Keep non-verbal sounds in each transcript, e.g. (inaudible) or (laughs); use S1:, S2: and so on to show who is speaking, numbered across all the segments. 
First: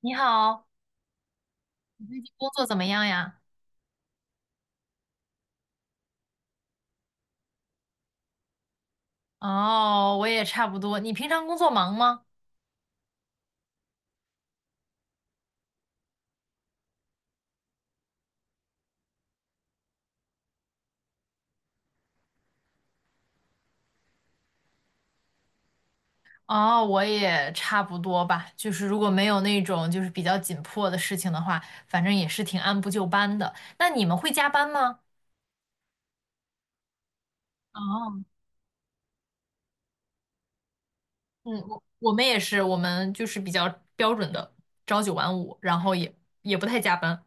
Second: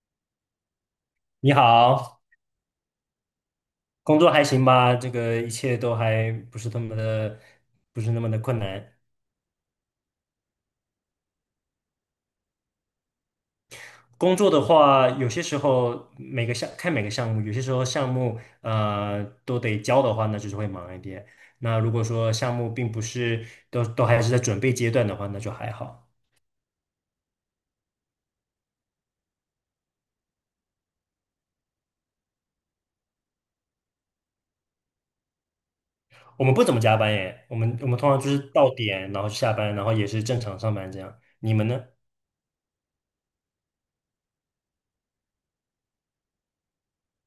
S1: 你好，
S2: 你
S1: 你最
S2: 好，
S1: 近工作怎么样呀？
S2: 工作还行吧？这个一切都还不是那么的，不是那么的困难。
S1: 哦，我也差不多。你平常工作忙吗？
S2: 工作的话，有些时候每个项目，有些时候项目呃都得交的话，那就是会忙一点。那如果说项目并不是都还是在准备阶段的话，那就还好。
S1: 哦，我也差不多吧。就是如果没有那种就是比较紧迫的事情的话，反正也是挺按部就班的。那你们会加班吗？
S2: 我们不怎么加班耶，我们通常
S1: 哦，
S2: 就是到点，然后下班，然后也是正常上班这样。你
S1: 嗯，
S2: 们
S1: 我
S2: 呢？
S1: 我们也是，我们就是比较标准的朝九晚五，然后也不太加班。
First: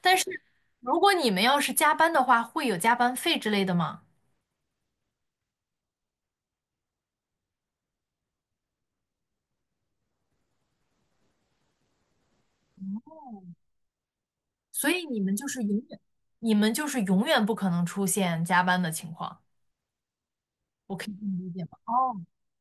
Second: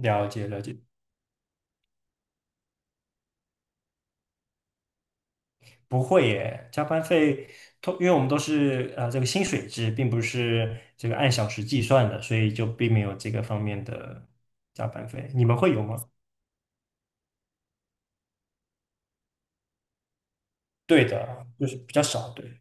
S1: 但是
S2: 解了解。
S1: 如果你们要是加班的话，会有加班费之类的吗？
S2: 不会耶，加班费，因为我们都是呃这个薪水制，并不是这个按小时计算的，所以就并没有这个方面的加
S1: 所以
S2: 班
S1: 你
S2: 费。
S1: 们
S2: 你
S1: 就
S2: 们
S1: 是
S2: 会
S1: 永
S2: 有吗？
S1: 远，你们就是永远不可能出现加班的情况，我
S2: 对
S1: 可以这么
S2: 的，
S1: 理解
S2: 就
S1: 吗？
S2: 是
S1: 哦，
S2: 比较少，对。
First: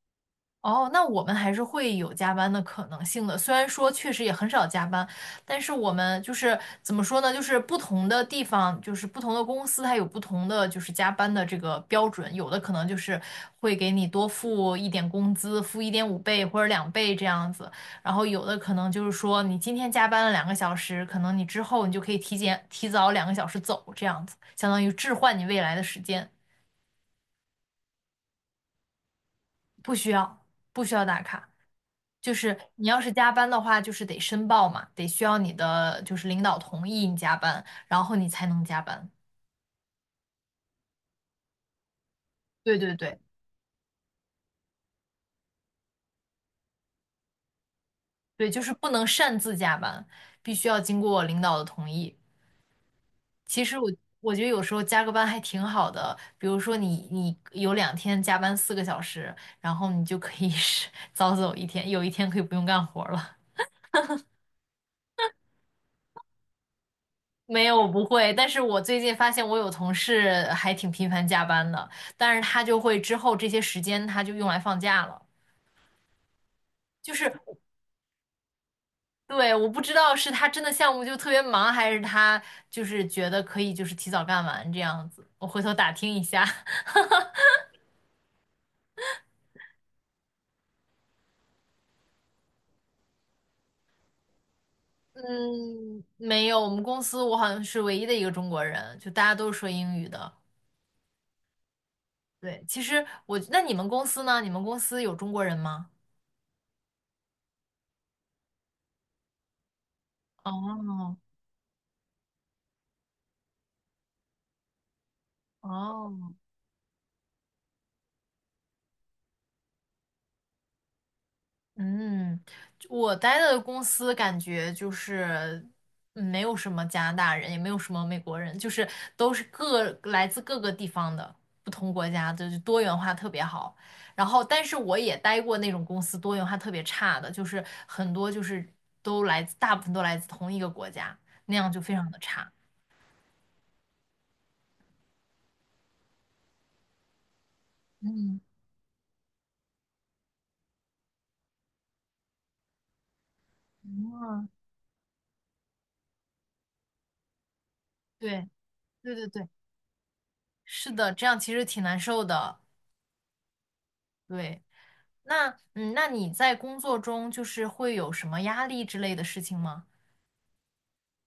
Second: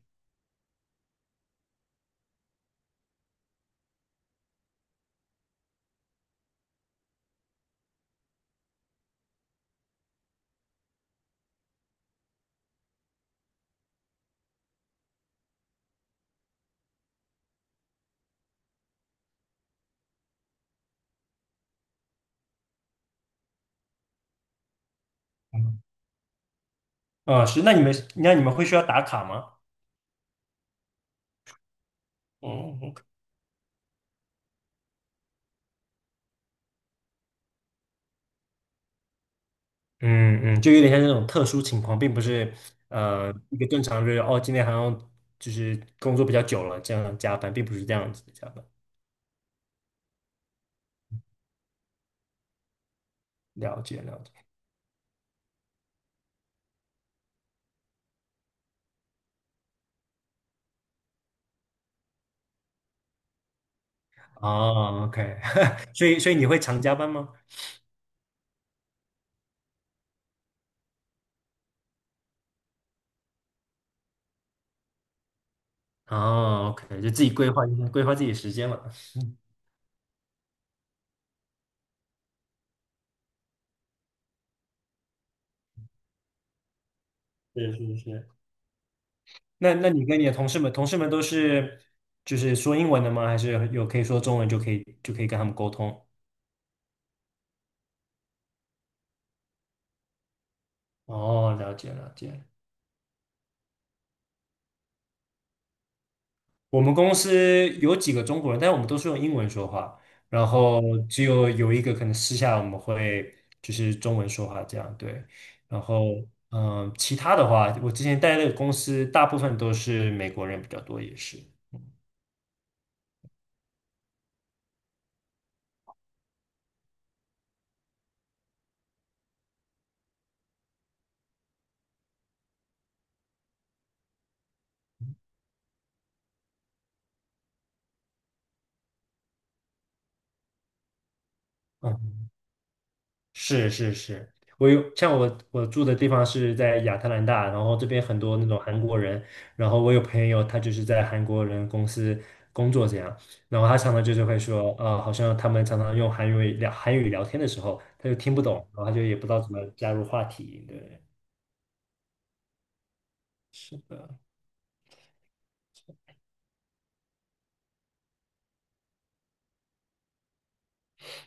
S1: 哦，那我们还是会有加班的可能性的。虽然说确实也很少加班，但是我们就是怎么说呢？就是不同的地方，就是不同的公司，它有不同的就是加班的这个标准。有的可能就是会给你多付一点工资，付1.5倍或者2倍这样子。然后有的可能就是说你今天加班了两个小时，可能你之后你就可以提早两个小时走，这样子，相当于置换你未来
S2: 嗯，
S1: 的时间，
S2: 啊是，那你们会需要打卡吗？
S1: 不需要不需要打卡。就是你要
S2: 嗯
S1: 是加班的话，就是得申报嘛，得需要你的就是领导同意你加班，然后你才能加班。
S2: 嗯嗯，就有点像那种特殊情况，并不是
S1: 对对对
S2: 呃一个正常日哦，今天好像就是工作比较久了，这样加班，并不是这样子的加
S1: 对，就
S2: 班。
S1: 是不能擅自加班，必须要经过领导的同意。其实
S2: 了
S1: 我
S2: 解了解。
S1: 我觉得有时候加个班还挺好的，比如说你有2天加班4个小时，然后你就可以是 (laughs) 早走一天，有一天可以不用干活了。
S2: 哦，OK，(laughs) 所以你会常加班吗？
S1: (laughs) 没有，我不会，但是我最近发现我有同事还挺频繁加班的，但是他就会之后这些时间他就用来放假了。
S2: 哦，OK，就
S1: 就
S2: 自
S1: 是
S2: 己规划一下，规划自己时间了。
S1: 对，我不知道是他真的项目就特别忙，还是他就是觉得可以就是提早干完这样子。我回头打听一下。(laughs)
S2: 是是是。那你跟你的同事们，同事们都是就是说英文的吗？还是有可以说中文就可以跟他们沟
S1: 嗯，
S2: 通？
S1: 没有，我们公司我好像是唯一的一个中国人，就大家都是说英语的。
S2: 哦，了解了解。
S1: 对，其实我，那你们公司呢？你们公司有中国人吗？
S2: 我们公司有几个中国人，但是我们都是用英文说话，然后
S1: 哦
S2: 只有一个可能私下我们会就是中文说话这样，对。然后
S1: 哦，
S2: 嗯，其他的话，我之前待的公司大部分都是美国人比较多，也是。
S1: 嗯，我待的公司感觉就是没有什么加拿大人，也没有什么美国人，就是都是各来自各个地方的不同国家的，就多元化特别好。然后，但是我也待过那种公司多元化特别差的，就是很多就是都来自，大部分都来自同一个国家，那样就非常
S2: 嗯。
S1: 的差。
S2: 是是是，我有像我住的地方是在亚特兰大，然后这边很多
S1: 嗯，
S2: 那种韩国人，然后我有朋友他就是在韩国人公司工作这样，然后他常常就是会
S1: 嗯，
S2: 说，呃，好像他们常常用韩语聊韩语聊天的时候，他就听不
S1: 对，
S2: 懂，然后他就
S1: 对
S2: 也不知
S1: 对
S2: 道
S1: 对，
S2: 怎么加入话题，
S1: 是
S2: 对，
S1: 的，这样其实挺难受的。
S2: 是的，
S1: 对。那嗯，那你在工作中就是会有什么压力之类的事情吗？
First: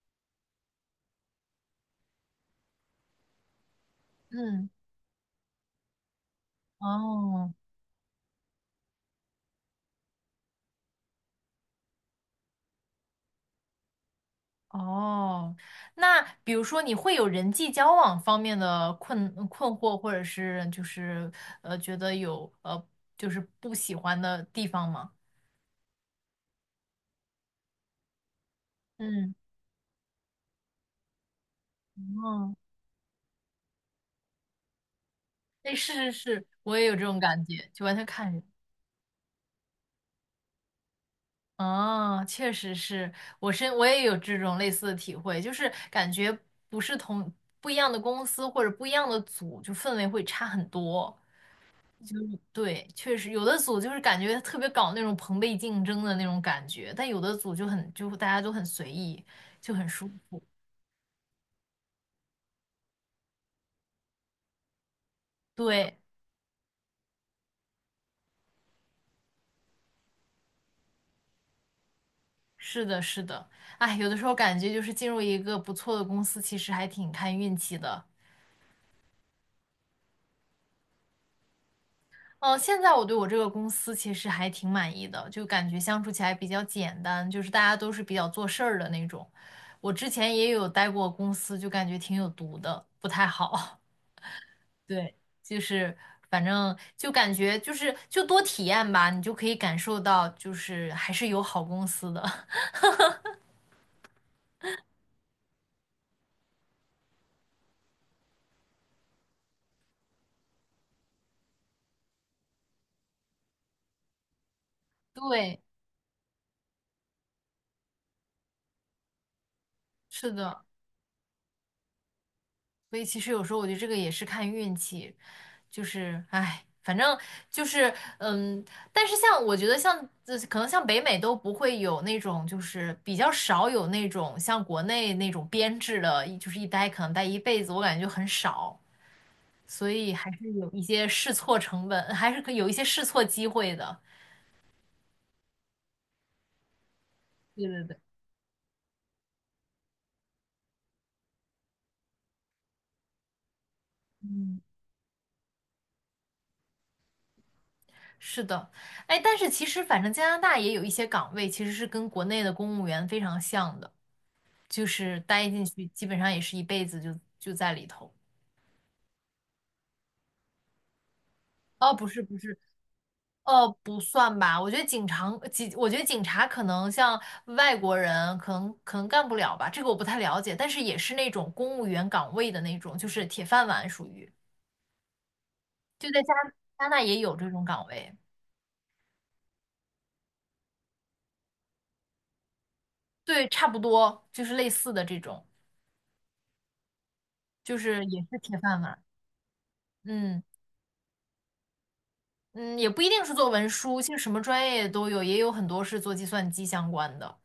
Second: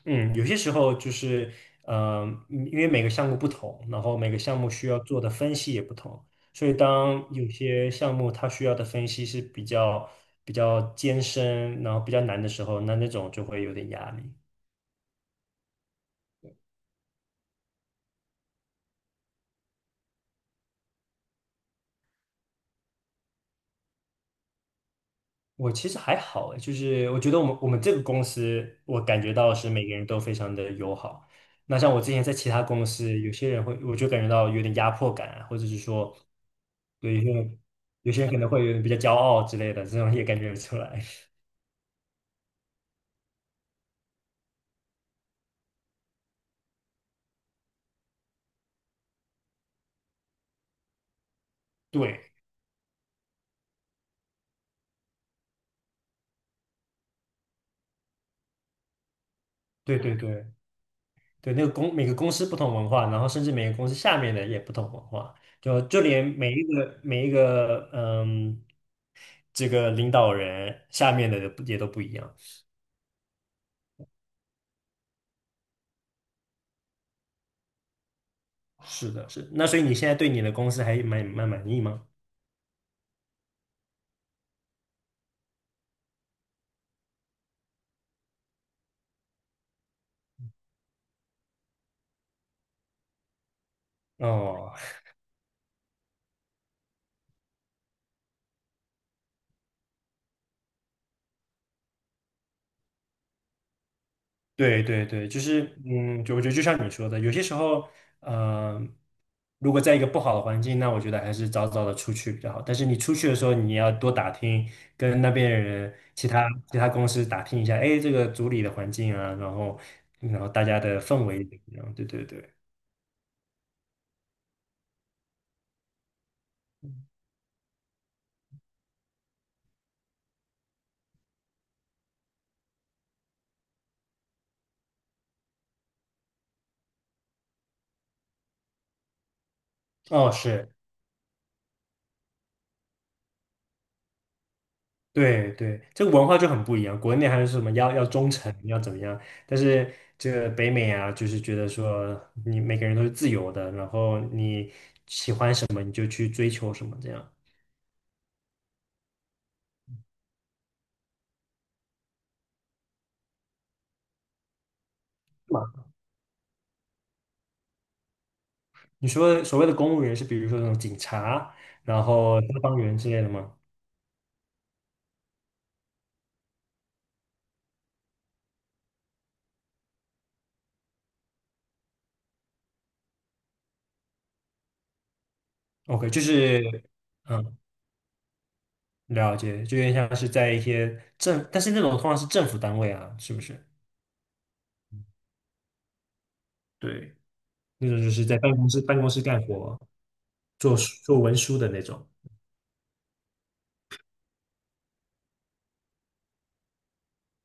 S2: 嗯，有些时候就是，呃，嗯因为每个项目不同，然后每个项
S1: 嗯，
S2: 目需要做的分析也不同，所以当有
S1: 哦
S2: 些项目它需要的分析是比较艰深，然后比较难的时候，那那种就会有点压力。
S1: 哦，那比如说你会有人际交往方面的困惑，或者是就是觉得有就是不喜欢的地方吗？
S2: 我其实还好诶，就是我觉得我们这个公司，我感觉
S1: 嗯，
S2: 到是每个人都非常的友好。那像我之前在其
S1: 哦，
S2: 他公司，有些人会，我就感觉到有点压迫感啊或者
S1: 哎，
S2: 是
S1: 是是
S2: 说，
S1: 是，我也有这
S2: 对，
S1: 种感觉，就完全
S2: 有些人
S1: 看
S2: 可
S1: 人。
S2: 能会有点比较骄傲之类的，这种也感觉得出来。(laughs)
S1: 哦，确实是，我也有这种类似的体会，就是感觉不是同不一样的公司或者不一样的组，就氛围会差很多。
S2: 对，
S1: 对，确实有的组就是感觉特别搞那种朋辈竞争的那种感觉，但有的组就很就大家都很随意，就很
S2: 对
S1: 舒
S2: 对
S1: 服。
S2: 对对，那个公每个公司不同文化，然后甚至每个公司下面的也不同文化，就
S1: 对，
S2: 就连每一个嗯，这个领导人下面的也都不一样。
S1: 是的，是的，哎，有的时候感觉就是进入一个不错的公司，其实还挺看运气的。
S2: 是的，是的，那所以你现在对你的公司还蛮满意吗？
S1: 哦，现在我对我这个公司其实还挺满意的，就感觉相处起来比较简单，就是大家都是比较做事儿的那种。我之前也有待过公司，就感觉挺有毒的，不太好。
S2: 哦，
S1: (laughs) 对，就是反正就感觉就是就多体验吧，你就可以感受到就是还是有好公司的。(laughs)
S2: 对对对，就是嗯，就我觉得就像你说的，有些时候，呃，如果在一个不好的环境，那我觉得还是早早的出去比较好。但是你出去的时候，你要多打听，跟那边
S1: 对，
S2: 人、其他公司打听一下，哎，这个组里的环境啊，
S1: 是
S2: 然后
S1: 的。
S2: 大家的氛围怎么样？对对对，
S1: 所以其实有时候我觉得这个也是看运气，就是唉，反正就是但是像我觉得像可能像北美都不会有那种就是比较少有那种像国内那种编制的，就是一待可能待一辈子，我感觉就很少，所以
S2: 哦，
S1: 还是
S2: 是。
S1: 有一些试错成本，还是可以有一些试错机会的。
S2: 对对，这个文化就很不一样。国内还是什
S1: 对
S2: 么
S1: 对
S2: 要
S1: 对，
S2: 要忠诚，要怎么样？但是这个北美啊，就是觉得说你每个人都是自由的，然后
S1: 嗯，
S2: 你就去追求什么这样。
S1: 是的，哎，但是其实反正加拿大也有一些岗位其实是跟国内的公务员非常像的。就是待进
S2: 嘛
S1: 去，基本上也是一辈子就在里头。
S2: 你说所谓的公务员是比如说那种警察，
S1: 哦，
S2: 然
S1: 不是不
S2: 后消
S1: 是，
S2: 防员之类的吗
S1: 哦，不算吧。我觉得警察，警，我觉得警察可能像外国人，可能干不了吧，这个我不太了解。但是也是那种公务员岗位的那种，就是铁饭碗属于。
S2: ？OK，
S1: 就
S2: 就
S1: 在加
S2: 是
S1: 加拿大也有这
S2: 嗯，
S1: 种岗位，
S2: 了解，就有点像是在一些，但是那种通常是政府单位啊，是不
S1: 对，
S2: 是？
S1: 差不多就是类似的这种，
S2: 对，
S1: 就
S2: 那种
S1: 是
S2: 就
S1: 也
S2: 是在
S1: 是铁饭
S2: 办
S1: 碗。
S2: 公室干活，
S1: 嗯
S2: 做做文书的那种。
S1: 嗯，也不一定是做文书，其实什么专业都有，也有很多是做计算机相关的。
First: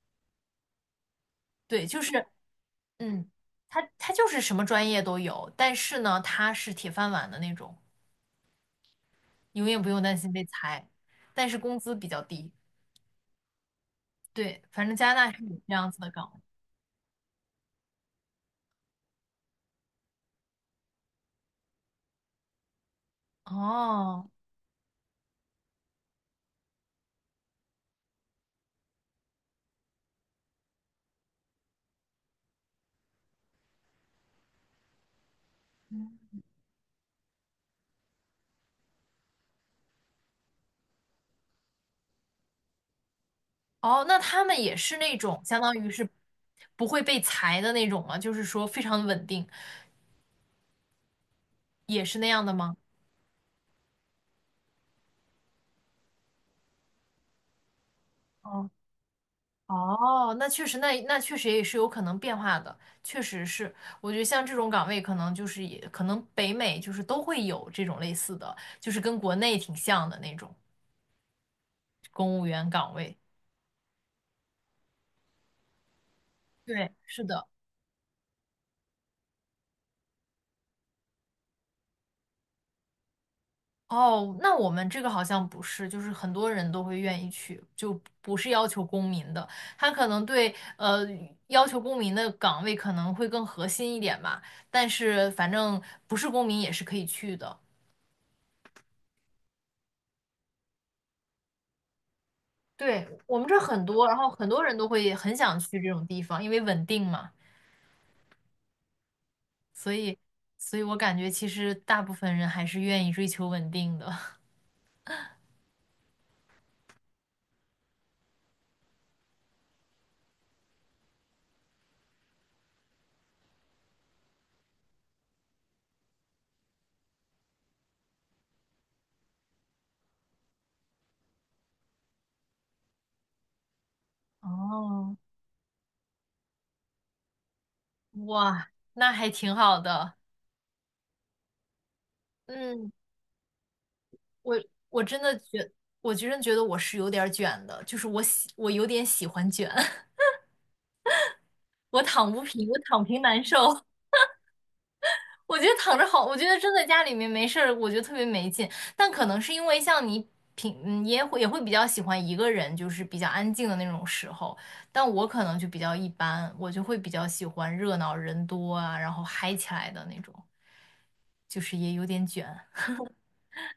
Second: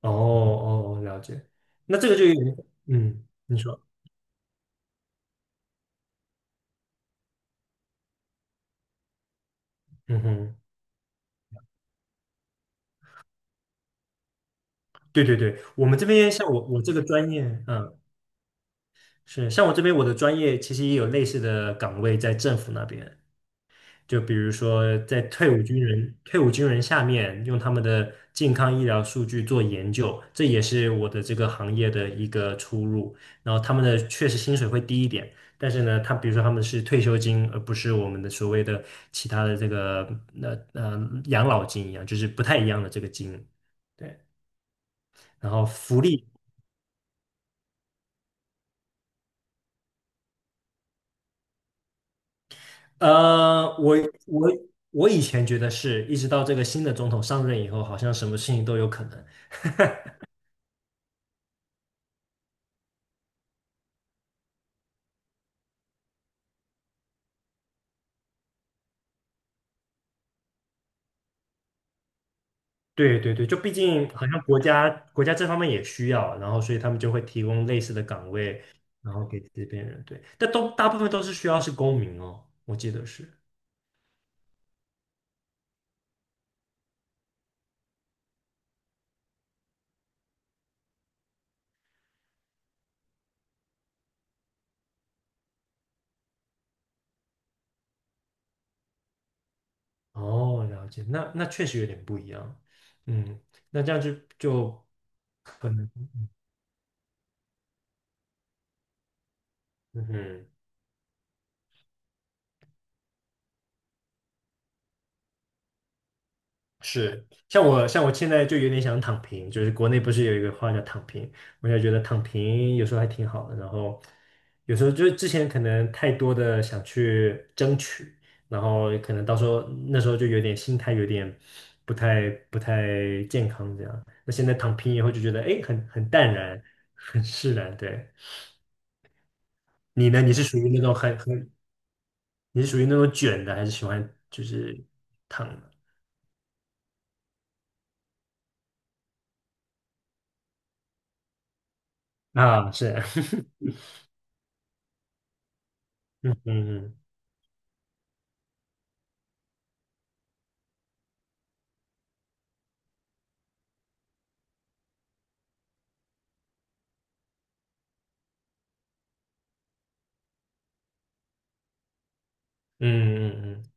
S2: 哦哦，哦了解。
S1: 对，
S2: 那
S1: 就
S2: 这个就
S1: 是。
S2: 有点，嗯，
S1: 嗯，
S2: 你说，
S1: 他就是什么专业都有，但是呢，他是铁饭碗的那种，永远不用担
S2: 嗯
S1: 心被
S2: 哼，
S1: 裁，但是工资比较低。对，反正加拿
S2: 对
S1: 大
S2: 对
S1: 是
S2: 对，
S1: 有这
S2: 我
S1: 样
S2: 们
S1: 子
S2: 这
S1: 的岗
S2: 边
S1: 位。
S2: 像我这个专业，嗯，是像我这边我的专业其实也有类似的岗位在政府那边，就
S1: 哦
S2: 比如说，在退伍军人下面，用他们的健康医疗数据做研究，这也是我的这个行业的一个出入。然后他们的确实薪水会低一点，但是呢，他比如说他们是退休金，而不是我们的所谓的其他的这个那养老金一样，就是不太一样的这个金。
S1: 哦，那
S2: 对，
S1: 他们也是那种
S2: 然
S1: 相
S2: 后
S1: 当于
S2: 福
S1: 是
S2: 利，
S1: 不会被裁的那种吗？就是说非常稳定，也是那样的吗？
S2: 呃，我我以前觉得是，一直到这个新的总统上任以后，好像什么事情
S1: 哦
S2: 都有可能。
S1: 哦，那确实，那那确实也是有可能变化的，确实是。我觉得像这种岗位，可能就是也可能北美就是都会有这种类似的，就是跟国内挺像的那种公务员岗位。
S2: 对对对，就毕竟好像国家这方面也需要，然后所以他
S1: 对，
S2: 们就会
S1: 是
S2: 提
S1: 的。
S2: 供类似的岗位，然后给这边人。对，但都大部分都是需要是公民哦，我记得是。
S1: 哦，那我们这个好像不是，就是很多人都会愿意去，就不是要求公民的，他可能对要求公民的岗位可能会更核心一点吧，但是反正不是公民也是可以去的。
S2: 哦，了解，那那确实有点不一样。
S1: 对，我
S2: 嗯，
S1: 们这儿
S2: 那
S1: 很
S2: 这样
S1: 多，
S2: 就
S1: 然后很多人
S2: 就
S1: 都会很想
S2: 可
S1: 去这
S2: 能，
S1: 种地方，因为稳定嘛，所
S2: 嗯
S1: 以，
S2: 哼。
S1: 所以我感觉其实大部分人还是愿意追求稳定的。(laughs)
S2: 是，像我现在就有点想躺平，就是国内不是有一个话叫躺平，我就觉得躺平有时候还挺好的，然后有时候就是之前可能太多的想去争取，然后可能到时候那时候就有点心态不太健康这样，那现在躺平以后
S1: 哦，
S2: 就觉得哎很淡然，很释然。对，
S1: 哇，那还挺好
S2: 你
S1: 的。
S2: 呢？你是属于
S1: 嗯，
S2: 那种卷的，还是喜欢就
S1: 我
S2: 是
S1: 我真的
S2: 躺
S1: 觉，
S2: 的？
S1: 我真的觉得我是有点儿卷的，我有点喜欢卷，(laughs) 我躺不平，
S2: 啊，
S1: 我
S2: 是，
S1: 躺平难受。
S2: (laughs)
S1: 我觉得躺着好，我
S2: 嗯
S1: 觉得真的
S2: 嗯
S1: 家里面没事儿，我觉得特别没劲。但可能是因为像你平，嗯，也会比较喜欢一个人，就是比较安静的那种时候。但我可能就比较一般，我就会比较喜欢热闹人多啊，然后嗨起来的那种，就是也有点卷。(laughs)
S2: 嗯。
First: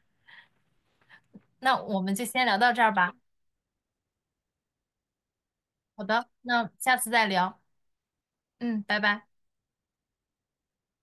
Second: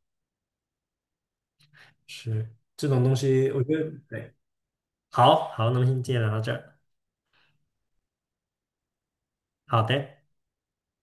S1: 那我们就先
S2: 是
S1: 聊到这
S2: 这
S1: 儿
S2: 种东
S1: 吧。
S2: 西，我觉得对，好好，那么先
S1: 好
S2: 天
S1: 的，
S2: 聊到这
S1: 那
S2: 儿，
S1: 下次再聊。嗯，拜拜。
S2: 好的，